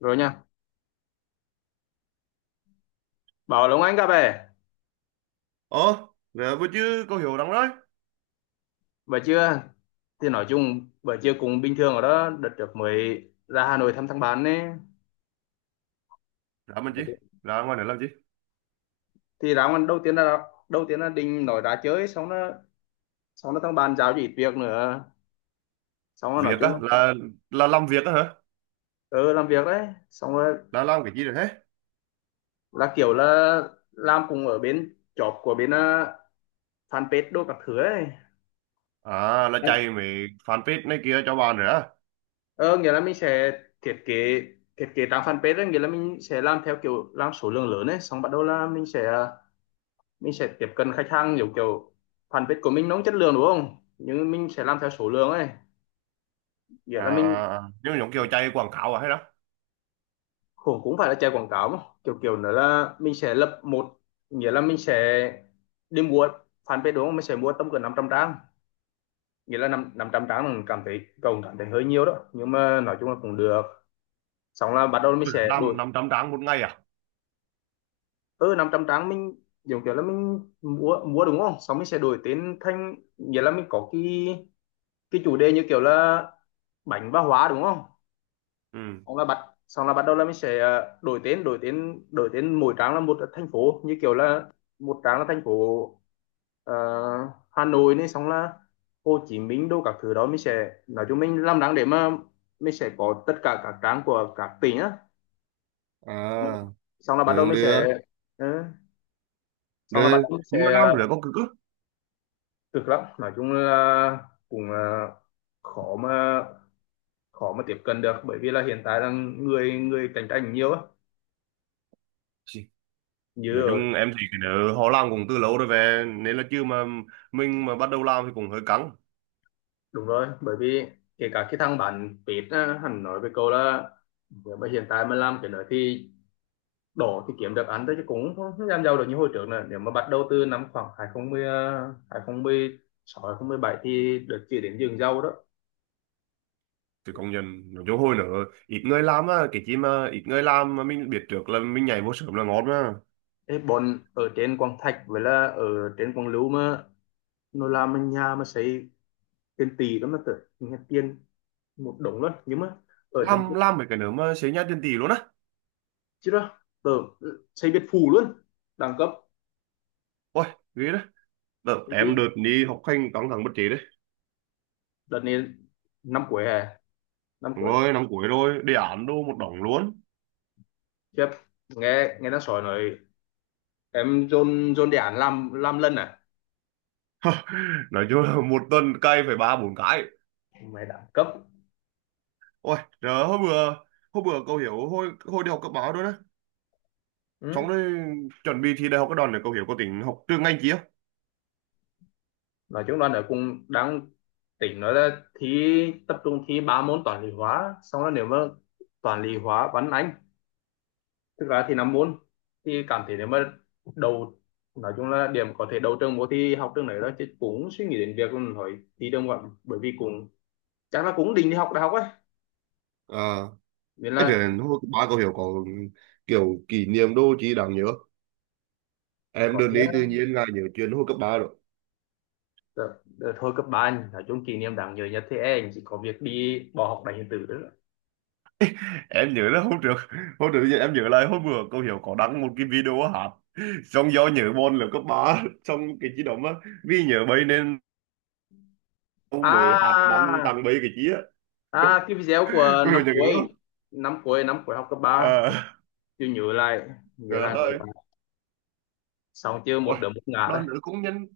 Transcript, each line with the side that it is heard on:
left: Rồi nha, bảo Long Anh gặp về
right: Ồ, dạ, bữa chứ cô hiểu lắm đấy.
left: bữa trưa. Thì nói chung bữa trưa cũng bình thường ở đó. Đợt trước mới ra Hà Nội thăm thằng bạn ấy
right: Dạ mình chị, là ngoài này làm gì?
left: thì ra ngoài. Đầu tiên là định nói ra chơi, xong nó thằng bạn giao cho ít việc nữa, xong rồi nói
right: Việc
left: chung
right: á,
left: là
right: là làm việc á hả?
left: ừ, làm việc đấy. Xong rồi
right: Là làm cái gì rồi thế?
left: là kiểu làm cùng ở bên job của bên fanpage đồ các thứ ấy.
right: À, là chạy mấy fanpage này kia cho bạn rồi á.
left: Ờ, nghĩa là mình sẽ thiết kế, thiết kế trang fanpage ấy. Nghĩa là mình sẽ làm theo kiểu làm số lượng lớn ấy, xong bắt đầu là mình sẽ tiếp cận khách hàng, kiểu kiểu fanpage của mình nó không chất lượng đúng không, nhưng mình sẽ làm theo số lượng ấy. Nghĩa
right: À,
left: là mình
right: à, à. Nhưng mà giống kiểu chạy quảng cáo à hay đó.
left: cũng cũng phải là chạy quảng cáo mà, kiểu kiểu nữa là mình sẽ lập một, nghĩa là mình sẽ đi mua fanpage đúng không, mình sẽ mua tầm cỡ 500 trang. Nghĩa là năm 500 trang, mình cảm thấy cậu cảm thấy hơi nhiều đó, nhưng mà nói chung là cũng được. Xong là bắt đầu mình
right: Ừ,
left: sẽ
right: làm
left: đổi,
right: 500 trang một ngày à?
left: ừ, 500 trang mình giống kiểu là mình mua mua đúng không, xong mình sẽ đổi tên thành, nghĩa là mình có cái chủ đề như kiểu là bánh và hóa đúng không.
right: Ừ.
left: Xong là bắt xong là bắt đầu là mình sẽ đổi tên, đổi tên mỗi trang là một thành phố, như kiểu là một trang là thành phố ờ, Hà Nội này, xong là Hồ Chí Minh đâu các thứ đó. Mình sẽ nói chung mình làm đáng để mà mình sẽ có tất cả các trang của các tỉnh á. xong là,
right: À,
left: xong là bắt đầu
right: được,
left: mình
right: được.
left: sẽ ừ, xong là bắt
right: Được,
left: đầu mình
right: nhưng mà
left: sẽ
right: làm rồi
left: ờ,
right: có cực á.
left: cực lắm. Nói chung là cũng ờ, khó mà khó mà tiếp cận được, bởi vì là hiện tại là người người cạnh tranh nhiều á,
right: Gì?
left: như
right: Nói
left: ở.
right: chung em thấy cái đó họ làm cũng từ lâu rồi về, nên là chưa mà mình mà bắt đầu làm thì cũng hơi căng.
left: Đúng rồi, bởi vì kể cả cái thằng bạn Pete á, hắn nói với cậu là nếu mà hiện tại mà làm cái nữa thì đổ, thì kiếm được ăn thôi chứ cũng không không làm giàu được như hồi trước nữa. Nếu mà bắt đầu từ năm khoảng 2010, 2016 bảy thì được chỉ đến vườn rau đó.
right: Thì công nhận nói chung hồi nữa ít người làm á, cái chi mà ít người làm mà mình biết trước là mình nhảy vô sớm là ngon mà
left: Ê, bọn ở trên Quảng Thạch với là ở trên Quảng Lưu mà nó làm bên nhà mà xây tiền tỷ đó mà, tưởng nghe tiền một đống luôn. Nhưng mà ở trên kia,
right: làm mấy cái nữa mà xế nhá tiền tỷ luôn á.
left: chứ đó tớ ừ, xây biệt phủ luôn, đẳng cấp.
right: Ôi, ghê đó. Đợt
left: Thế
right: em
left: chứ,
right: đợt đi học hành căng thẳng bất trí đấy.
left: đợt này năm cuối hè, năm
right: Đúng
left: cuốn,
right: rồi, năm cuối rồi đề án đô một đống luôn.
left: khiếp. Nghe nghe nó sỏi nói em dồn dồn đề án làm lần à,
right: Nói chung là một tuần cày phải ba bốn cái.
left: mày đẳng cấp.
right: Ôi trời, hôm bữa cậu hiểu hồi hồi đi học cấp báo đó đó. Xong
left: Ừ.
right: rồi chuẩn bị thi đại học cái đòn này cậu hiểu có tính học trường ngành chi không?
left: Nói chung là nó cũng đang tỉnh nói là thi tập trung, thi ba môn toán lý hóa, xong là nếu mà toán lý hóa văn anh tức là thì năm môn. Thì cảm thấy nếu mà đầu, nói chung là điểm có thể đầu trường vô thi học trường này đó, chứ cũng suy nghĩ đến việc là hỏi thi trường ngoại. Bởi vì cũng chắc là cũng định đi học đại học ấy,
right: À,
left: nên
right: ấy
left: là.
right: rồi hồi cấp ba cậu hiểu có kiểu kỷ niệm đô chi đáng nhớ? Em
left: Có
right: đừng
left: chứ,
right: đi tự nhiên là nhớ chuyện hồi cấp ba rồi.
left: đợt, đợt hồi cấp ba anh nói chung kỷ niệm đáng nhớ nhất thì em chỉ có việc đi bỏ học đánh điện tử đó.
right: Em nhớ là hôm trước em nhớ lại hôm bữa cô hiểu có đăng một cái video hát, xong do nhớ môn là cấp ba xong cái chi đó á, vì nhớ bấy nên cô mới hát đăng
left: À,
right: tăng bấy cái chi á.
left: à, cái video của
right: Cô Hiếu
left: năm
right: nhớ cái đó.
left: cuối, năm cuối học cấp ba.
right: À,
left: Chưa, nhớ lại nhớ
right: trời
left: lại nữa.
right: ơi.
left: Xong chưa, một
right: Ôi,
left: đứa một ngã đấy.
right: đoàn nữ cũng nhân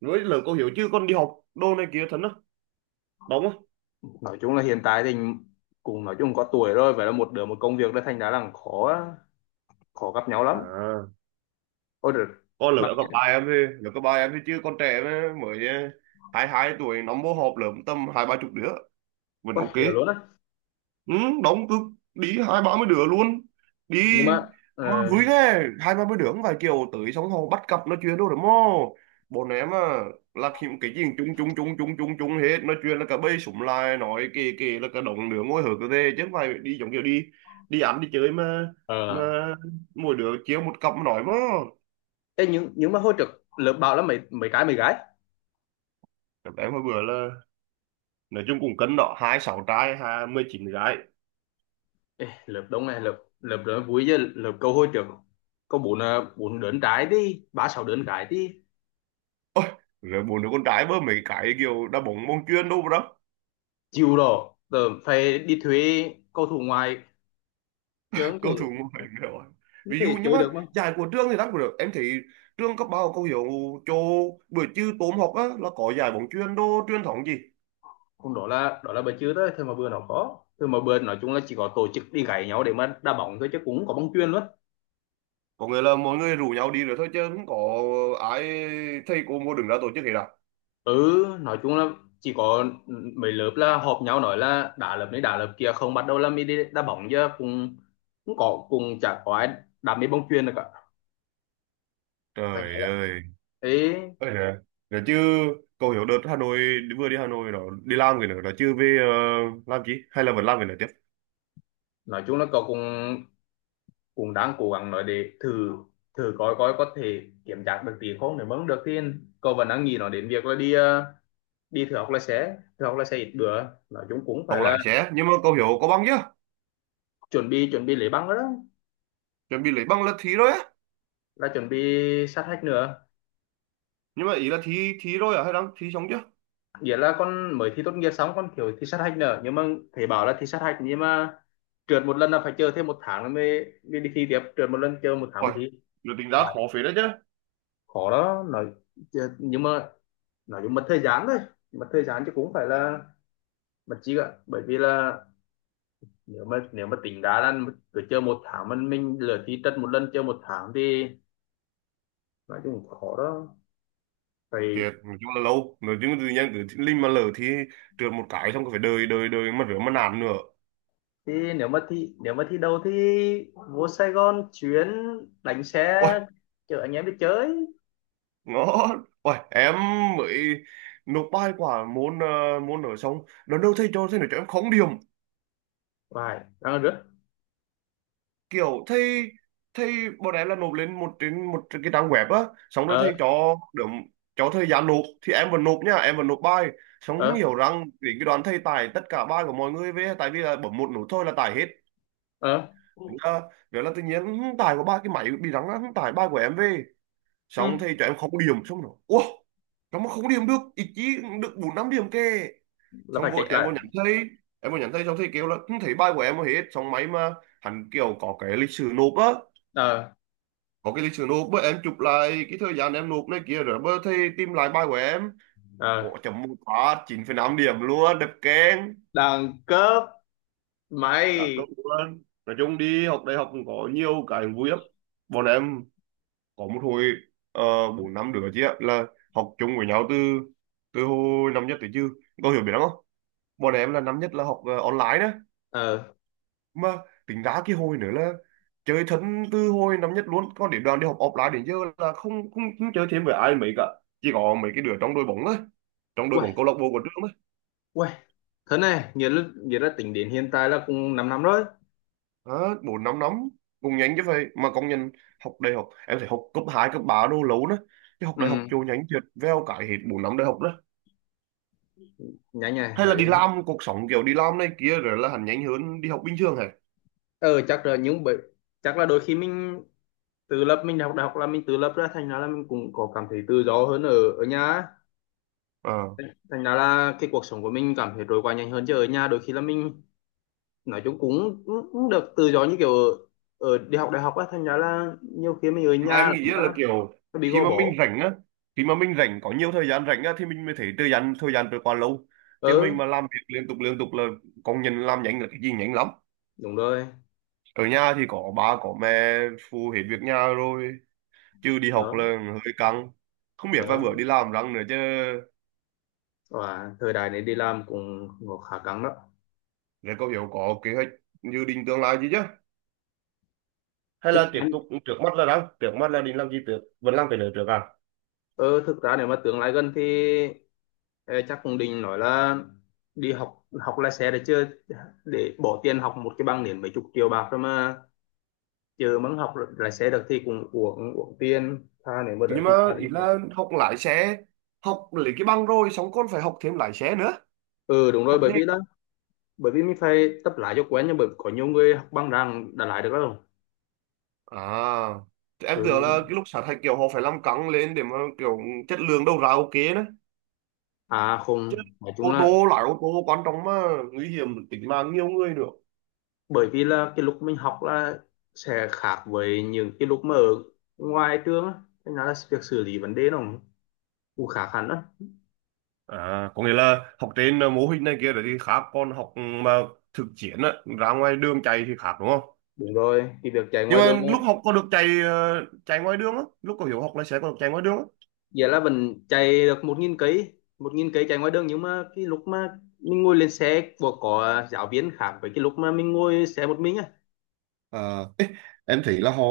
right: với lời cô hiểu chứ con đi học đô này kia thật á, đúng không?
left: Nói chung là hiện tại thì cùng nói chung có tuổi rồi, vậy là một đứa một công việc đấy, thành ra là khó khó gặp nhau lắm.
right: À,
left: Ôi được,
right: con
left: bạn.
right: lớp cấp ba em thì lớp cấp ba em thì chứ con trẻ mà, mới à, 22 tuổi nó mô họp lớp tầm hai ba chục đứa, vẫn
left: Ôi
right: ok.
left: được luôn á.
right: Ừ, đóng cực, đi hai ba mươi đứa luôn. Đi
left: Nhưng mà
right: mà
left: ờ,
right: vui ghê, hai ba mươi đứa không phải kiểu tới xong họ bắt cặp nói chuyện đâu, đúng không? Bọn em à là khi- cái gì cũng chung chung chung chung chung chung hết, nói chuyện là cả bầy súng lại nói kì kì, là cả đồng đứa ngồi hở cơ thế, chứ không phải đi giống kiểu đi đi ăn đi chơi mà
left: ờ,
right: mỗi đứa chiếu một cặp mà nói mà.
left: ê, nhưng mà hồi trước lớp bảo là mấy mấy cái mấy gái.
right: Em hồi bữa là nói chung cũng cân đó, 26 trai 29 gái.
left: Ê, lượt đông này, lượt lượt đó vui chứ, lượt câu hồi trước có bốn à, bốn đớn trái đi, ba sáu đớn trái đi.
right: Ôi, rồi bốn đứa con trai bơ mấy cái kiểu đá bóng bóng chuyền đâu đó.
left: Chịu rồi, giờ phải đi thuê cầu thủ ngoài, chứ không
right: Cầu
left: thể,
right: thủ ngoại hình rồi.
left: không
right: Ví dụ
left: thể
right: nhưng
left: chơi
right: mà
left: được mà.
right: giải của trường thì đáng cũng được em thấy, trường cấp ba có hiểu cho buổi trưa tốm học á là có giải bóng chuyền đô truyền thống gì.
left: Còn đó là, đó là bữa trước đó thôi mà, bữa nó có thôi mà. Bữa nói chung là chỉ có tổ chức đi gáy nhau để mà đá bóng thôi, chứ cũng không có bóng chuyền luôn.
right: Có nghĩa là mọi người rủ nhau đi rồi thôi chứ không có ai, thầy cô mua đứng ra tổ chức hết à?
left: Ừ, nói chung là chỉ có mấy lớp là họp nhau nói là đá lớp này đá lớp kia, không bắt đầu là mới đi đá bóng, chứ cũng, cũng có cũng chả có ai đá mấy bóng chuyền được cả. Phải nhớ
right: Trời
left: là,
right: ơi.
left: thế.
right: Ôi giời. Rồi chứ cậu hiểu đợt Hà Nội, vừa đi Hà Nội đó đi làm cái nữa đó chứ về, làm chi hay là vẫn làm cái nữa tiếp?
left: Nói chung là cậu cũng, cũng đang cố gắng nói để thử, thử coi coi có thể kiểm tra được tiền không. Nếu mà không được thì cậu vẫn đang nghĩ nói đến việc là đi đi thử học lái xe, thử học lái xe ít bữa. Nói chung cũng phải
right: Không
left: là
right: lái xe nhưng mà cậu hiểu có bằng chưa?
left: chuẩn bị lấy bằng đó đó.
right: Chuẩn bị lấy bằng là thi rồi á?
left: Là chuẩn bị sát hạch nữa.
right: Nhưng mà ý là thi thi rồi à hay đang thi xong chưa?
left: Nghĩa là con mới thi tốt nghiệp xong, con kiểu thi sát hạch nữa. Nhưng mà thầy bảo là thi sát hạch, nhưng mà trượt một lần là phải chờ thêm một tháng nữa mới, mới đi thi tiếp. Trượt một lần chờ một tháng mới
right: Ôi,
left: thi.
right: được tính
left: À,
right: ra khó phết đấy chứ.
left: khó đó nói, chứ- nhưng mà nói chung mất thời gian thôi, mất thời gian chứ cũng phải là mất chi ạ. Bởi vì là nếu mà, nếu mà tính đá là cứ chơi một tháng, mình lựa thi tất một lần, chơi một tháng thì nói chung cũng khó đó, phải.
right: Thiệt nói chung là lâu, nói chung là tự nhiên cứ linh mà lỡ thì trượt một cái xong cứ phải đợi đợi đợi mà rửa mà nạn nữa.
left: Thì nếu mà thi, nếu mà thi đấu thì vô Sài Gòn chuyến, đánh xe
right: Ôi
left: chở anh em đi chơi.
right: ngon, ôi em mới nộp bài quả môn ở xong lần đầu thầy cho, thầy nói cho em không điểm,
left: Vài đang rước.
right: kiểu thầy thầy bọn em là nộp lên một trên một cái trang web á, xong rồi
left: Ờ,
right: thầy cho được cho thời gian nộp thì em vẫn nộp nha, em vẫn nộp bài xong
left: ờ,
right: hiểu rằng đến cái đoạn thầy tải tất cả bài của mọi người về, tại vì là bấm một nút thôi là tải hết.
left: ờ,
right: Đó. Vậy là tự nhiên "Hưng, tải của ba cái máy bị rắn á, Hưng tải ba của em về
left: ừ,
right: xong thì cho em không điểm xong rồi ủa, nó mà không điểm được ít chí, được bốn năm điểm kìa.
left: là
right: Xong
left: phải chạy
right: vội em
left: lại.
right: vô nhắn thầy, xong thầy kêu là không thấy bài của em hết, xong máy mà hắn kiểu có cái lịch sử nộp á,
left: Ờ,
right: có cái lịch sử nộp bữa em chụp lại cái thời gian em nộp này kia rồi, bữa thầy tìm lại bài của em,
left: ờ,
right: ủa chấm một phát 9,5 điểm luôn, đẹp keng.
left: đẳng cấp,
right: Đáng
left: mày.
right: công luôn. Nói chung đi học đại học cũng có nhiều cái vui lắm. Bọn em có một hồi, ờ, bốn năm đứa chị ạ là học chung với nhau từ từ hồi năm nhất tới chứ, có hiểu biết lắm không, bọn em là năm nhất là học online đó
left: Ờ,
right: mà, tính ra cái hồi nữa là chơi thân từ hồi năm nhất luôn, còn đến đoàn đi học offline đến giờ là không không, không chơi thêm với ai mấy cả, chỉ có mấy cái đứa trong đội bóng thôi, trong đội
left: quay,
right: bóng câu lạc bộ của trường thôi.
left: quay thế này nghĩa là, nghĩa là tính đến hiện tại là cũng 5 năm năm rồi.
right: À, bốn năm năm cũng nhanh chứ vậy mà, công nhận học đại học em phải học cấp 2 cấp 3 đô lâu nữa chứ, học
left: Ừ,
right: đại học chỗ nhanh thiệt, veo cái hết bốn năm đại học đó.
left: nhanh nhỉ,
right: Hay là
left: nói
right: đi
left: chung.
right: làm cuộc sống kiểu đi làm này kia rồi là hẳn nhanh hơn đi học bình thường hả?
left: Ờ, chắc là những bởi, chắc là đôi khi mình tự lập, mình học đại học là mình tự lập ra, thành ra là mình cũng có cảm thấy tự do hơn ở ở nhà á.
right: Ờ.
left: Thành ra là cái cuộc sống của mình cảm thấy trôi qua nhanh hơn. Chứ ở nhà đôi khi là mình nói chung cũng, cũng được tự do như kiểu ở, ở đi học đại học á, thành ra là nhiều khi mình ở
right: Mà
left: nhà
right: em
left: là
right: nghĩ là kiểu
left: nó bị
right: khi
left: gò
right: mà
left: bó.
right: mình rảnh á khi mà mình rảnh có nhiều thời gian rảnh á thì mình mới thấy thời gian trôi qua lâu, chứ mình
left: Ừ,
right: mà làm việc liên tục là công nhân làm nhanh là cái gì nhanh lắm.
left: đúng rồi.
right: Ở nhà thì có ba có mẹ phụ hết việc nhà rồi, chứ đi học là
left: Đó,
right: hơi căng, không biết vài bữa
left: đó,
right: đi làm răng nữa chứ.
left: và thời đại này đi làm cũng, cũng khá căng đó.
right: Rồi có hiểu có kế hoạch dự định tương lai gì chứ, hay
left: Thực
right: là
left: ra
right: tiếp tục trước mắt là định làm gì trước, vẫn làm cái nữa trước à?
left: ờ, thực ra nếu mà tương lai gần thì ê, chắc cũng định nói là đi học, học lái xe đấy chứ. Để bỏ tiền học một cái bằng đến mấy chục triệu bạc rồi mà chờ muốn học lái xe được thì cũng uổng uổng tiền tha, nếu mà đỡ
right: Nhưng mà
left: thì ra đi
right: ý
left: học.
right: là học lái xe, học lấy cái bằng rồi xong còn phải học thêm lái xe nữa,
left: Ừ đúng rồi,
right: học
left: bởi
right: nghề
left: vì đó, bởi vì mình phải tập lái cho quen, nhưng bởi có nhiều người học bằng rằng đã lái được rồi.
right: à? Thì em tưởng là cái
left: Ừ,
right: lúc sát hạch kiểu họ phải làm căng lên để mà kiểu chất lượng đầu ra ok đó
left: à
right: chứ,
left: không, nói chung
right: ô
left: là
right: tô lái ô tô quan trọng mà, nguy hiểm tính mạng nhiều người nữa.
left: bởi vì là cái lúc mình học là sẽ khác với những cái lúc mà ở ngoài trường á, thế nên là việc xử lý vấn đề nó cũng, cũng khác hẳn đó.
right: À có nghĩa là học trên mô hình này kia rồi thì khác, còn học mà thực chiến á ra ngoài đường chạy thì khác đúng không?
left: Đúng rồi, cái việc chạy
right: Nhưng
left: ngoài đường,
right: mà lúc học có được chạy chạy ngoài đường á, lúc có hiểu học lái xe có được chạy ngoài đường á?
left: nghĩa là vẫn chạy được một nghìn cây, một nghìn cây chạy ngoài đường. Nhưng mà cái lúc mà mình ngồi lên xe của có giáo viên khác với cái lúc mà mình ngồi xe một mình á.
right: À. Em thấy là họ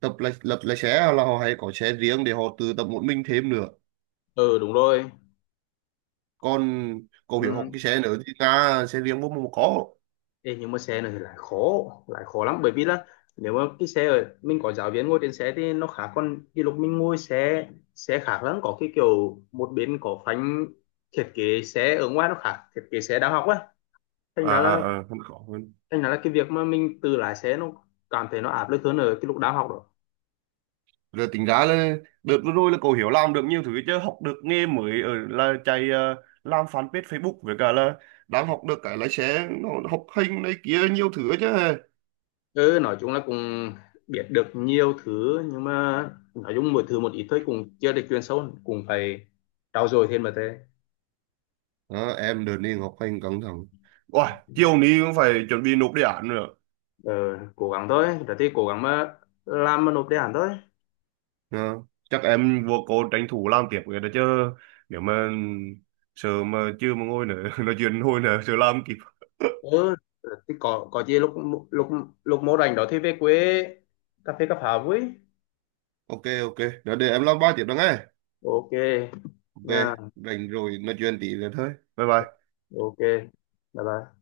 right: tập là lập lái xe là họ hay có xe riêng để họ tự tập một mình thêm nữa,
left: Ừ đúng rồi.
right: còn cậu hiểu học
left: Ừ.
right: cái xe nữa thì ra xe riêng bố mà có.
left: Ê, nhưng mà xe này thì lại khó, lại khó lắm. Bởi vì là nếu mà cái xe ở mình có giáo viên ngồi trên xe thì nó khác, còn cái lúc mình ngồi xe, xe khác lắm, có cái kiểu một bên có phanh. Thiết kế xe ở ngoài nó khác thiết kế xe đang học á, thành
right: À
left: ra là
right: à, à, không có hơn.
left: thành ra là cái việc mà mình tự lái xe nó cảm thấy nó áp lực hơn ở cái lúc đang học đó.
right: Rồi tính ra là đợt vừa rồi là cậu hiểu làm được nhiều thứ chứ, học được nghề mới ở là chạy làm fanpage Facebook với cả là đang học được cái lái xe nó, học hành này kia nhiều thứ chứ.
left: Ừ, nói chung là cũng biết được nhiều thứ, nhưng mà nói chung mỗi thứ một ít thôi, cũng chưa được chuyên sâu, cũng phải trau dồi thêm mà thế.
right: Ờ, em đợt đi học hành căng thẳng. Ôi, chiều nay cũng phải chuẩn bị nộp đề án nữa.
left: Ờ, cố gắng thôi, rồi thì cố gắng mà làm mà nộp đề án thôi.
right: Ờ, chắc em vô cô tranh thủ làm tiếp cái đó chứ, nếu mà sợ mà chưa mà ngồi nữa nói chuyện hồi nữa sợ làm kịp.
left: Ừ, rồi thì có gì lúc lúc lúc mô rảnh đó thì về quê cà phê cà pháo với.
right: Ok ok, đó để em làm ba tiếp đó nghe.
left: Ok.
right: Ok.
left: Nha.
right: Rảnh rồi nói chuyện tí nữa thôi. Bye bye.
left: Ok. Bye bye.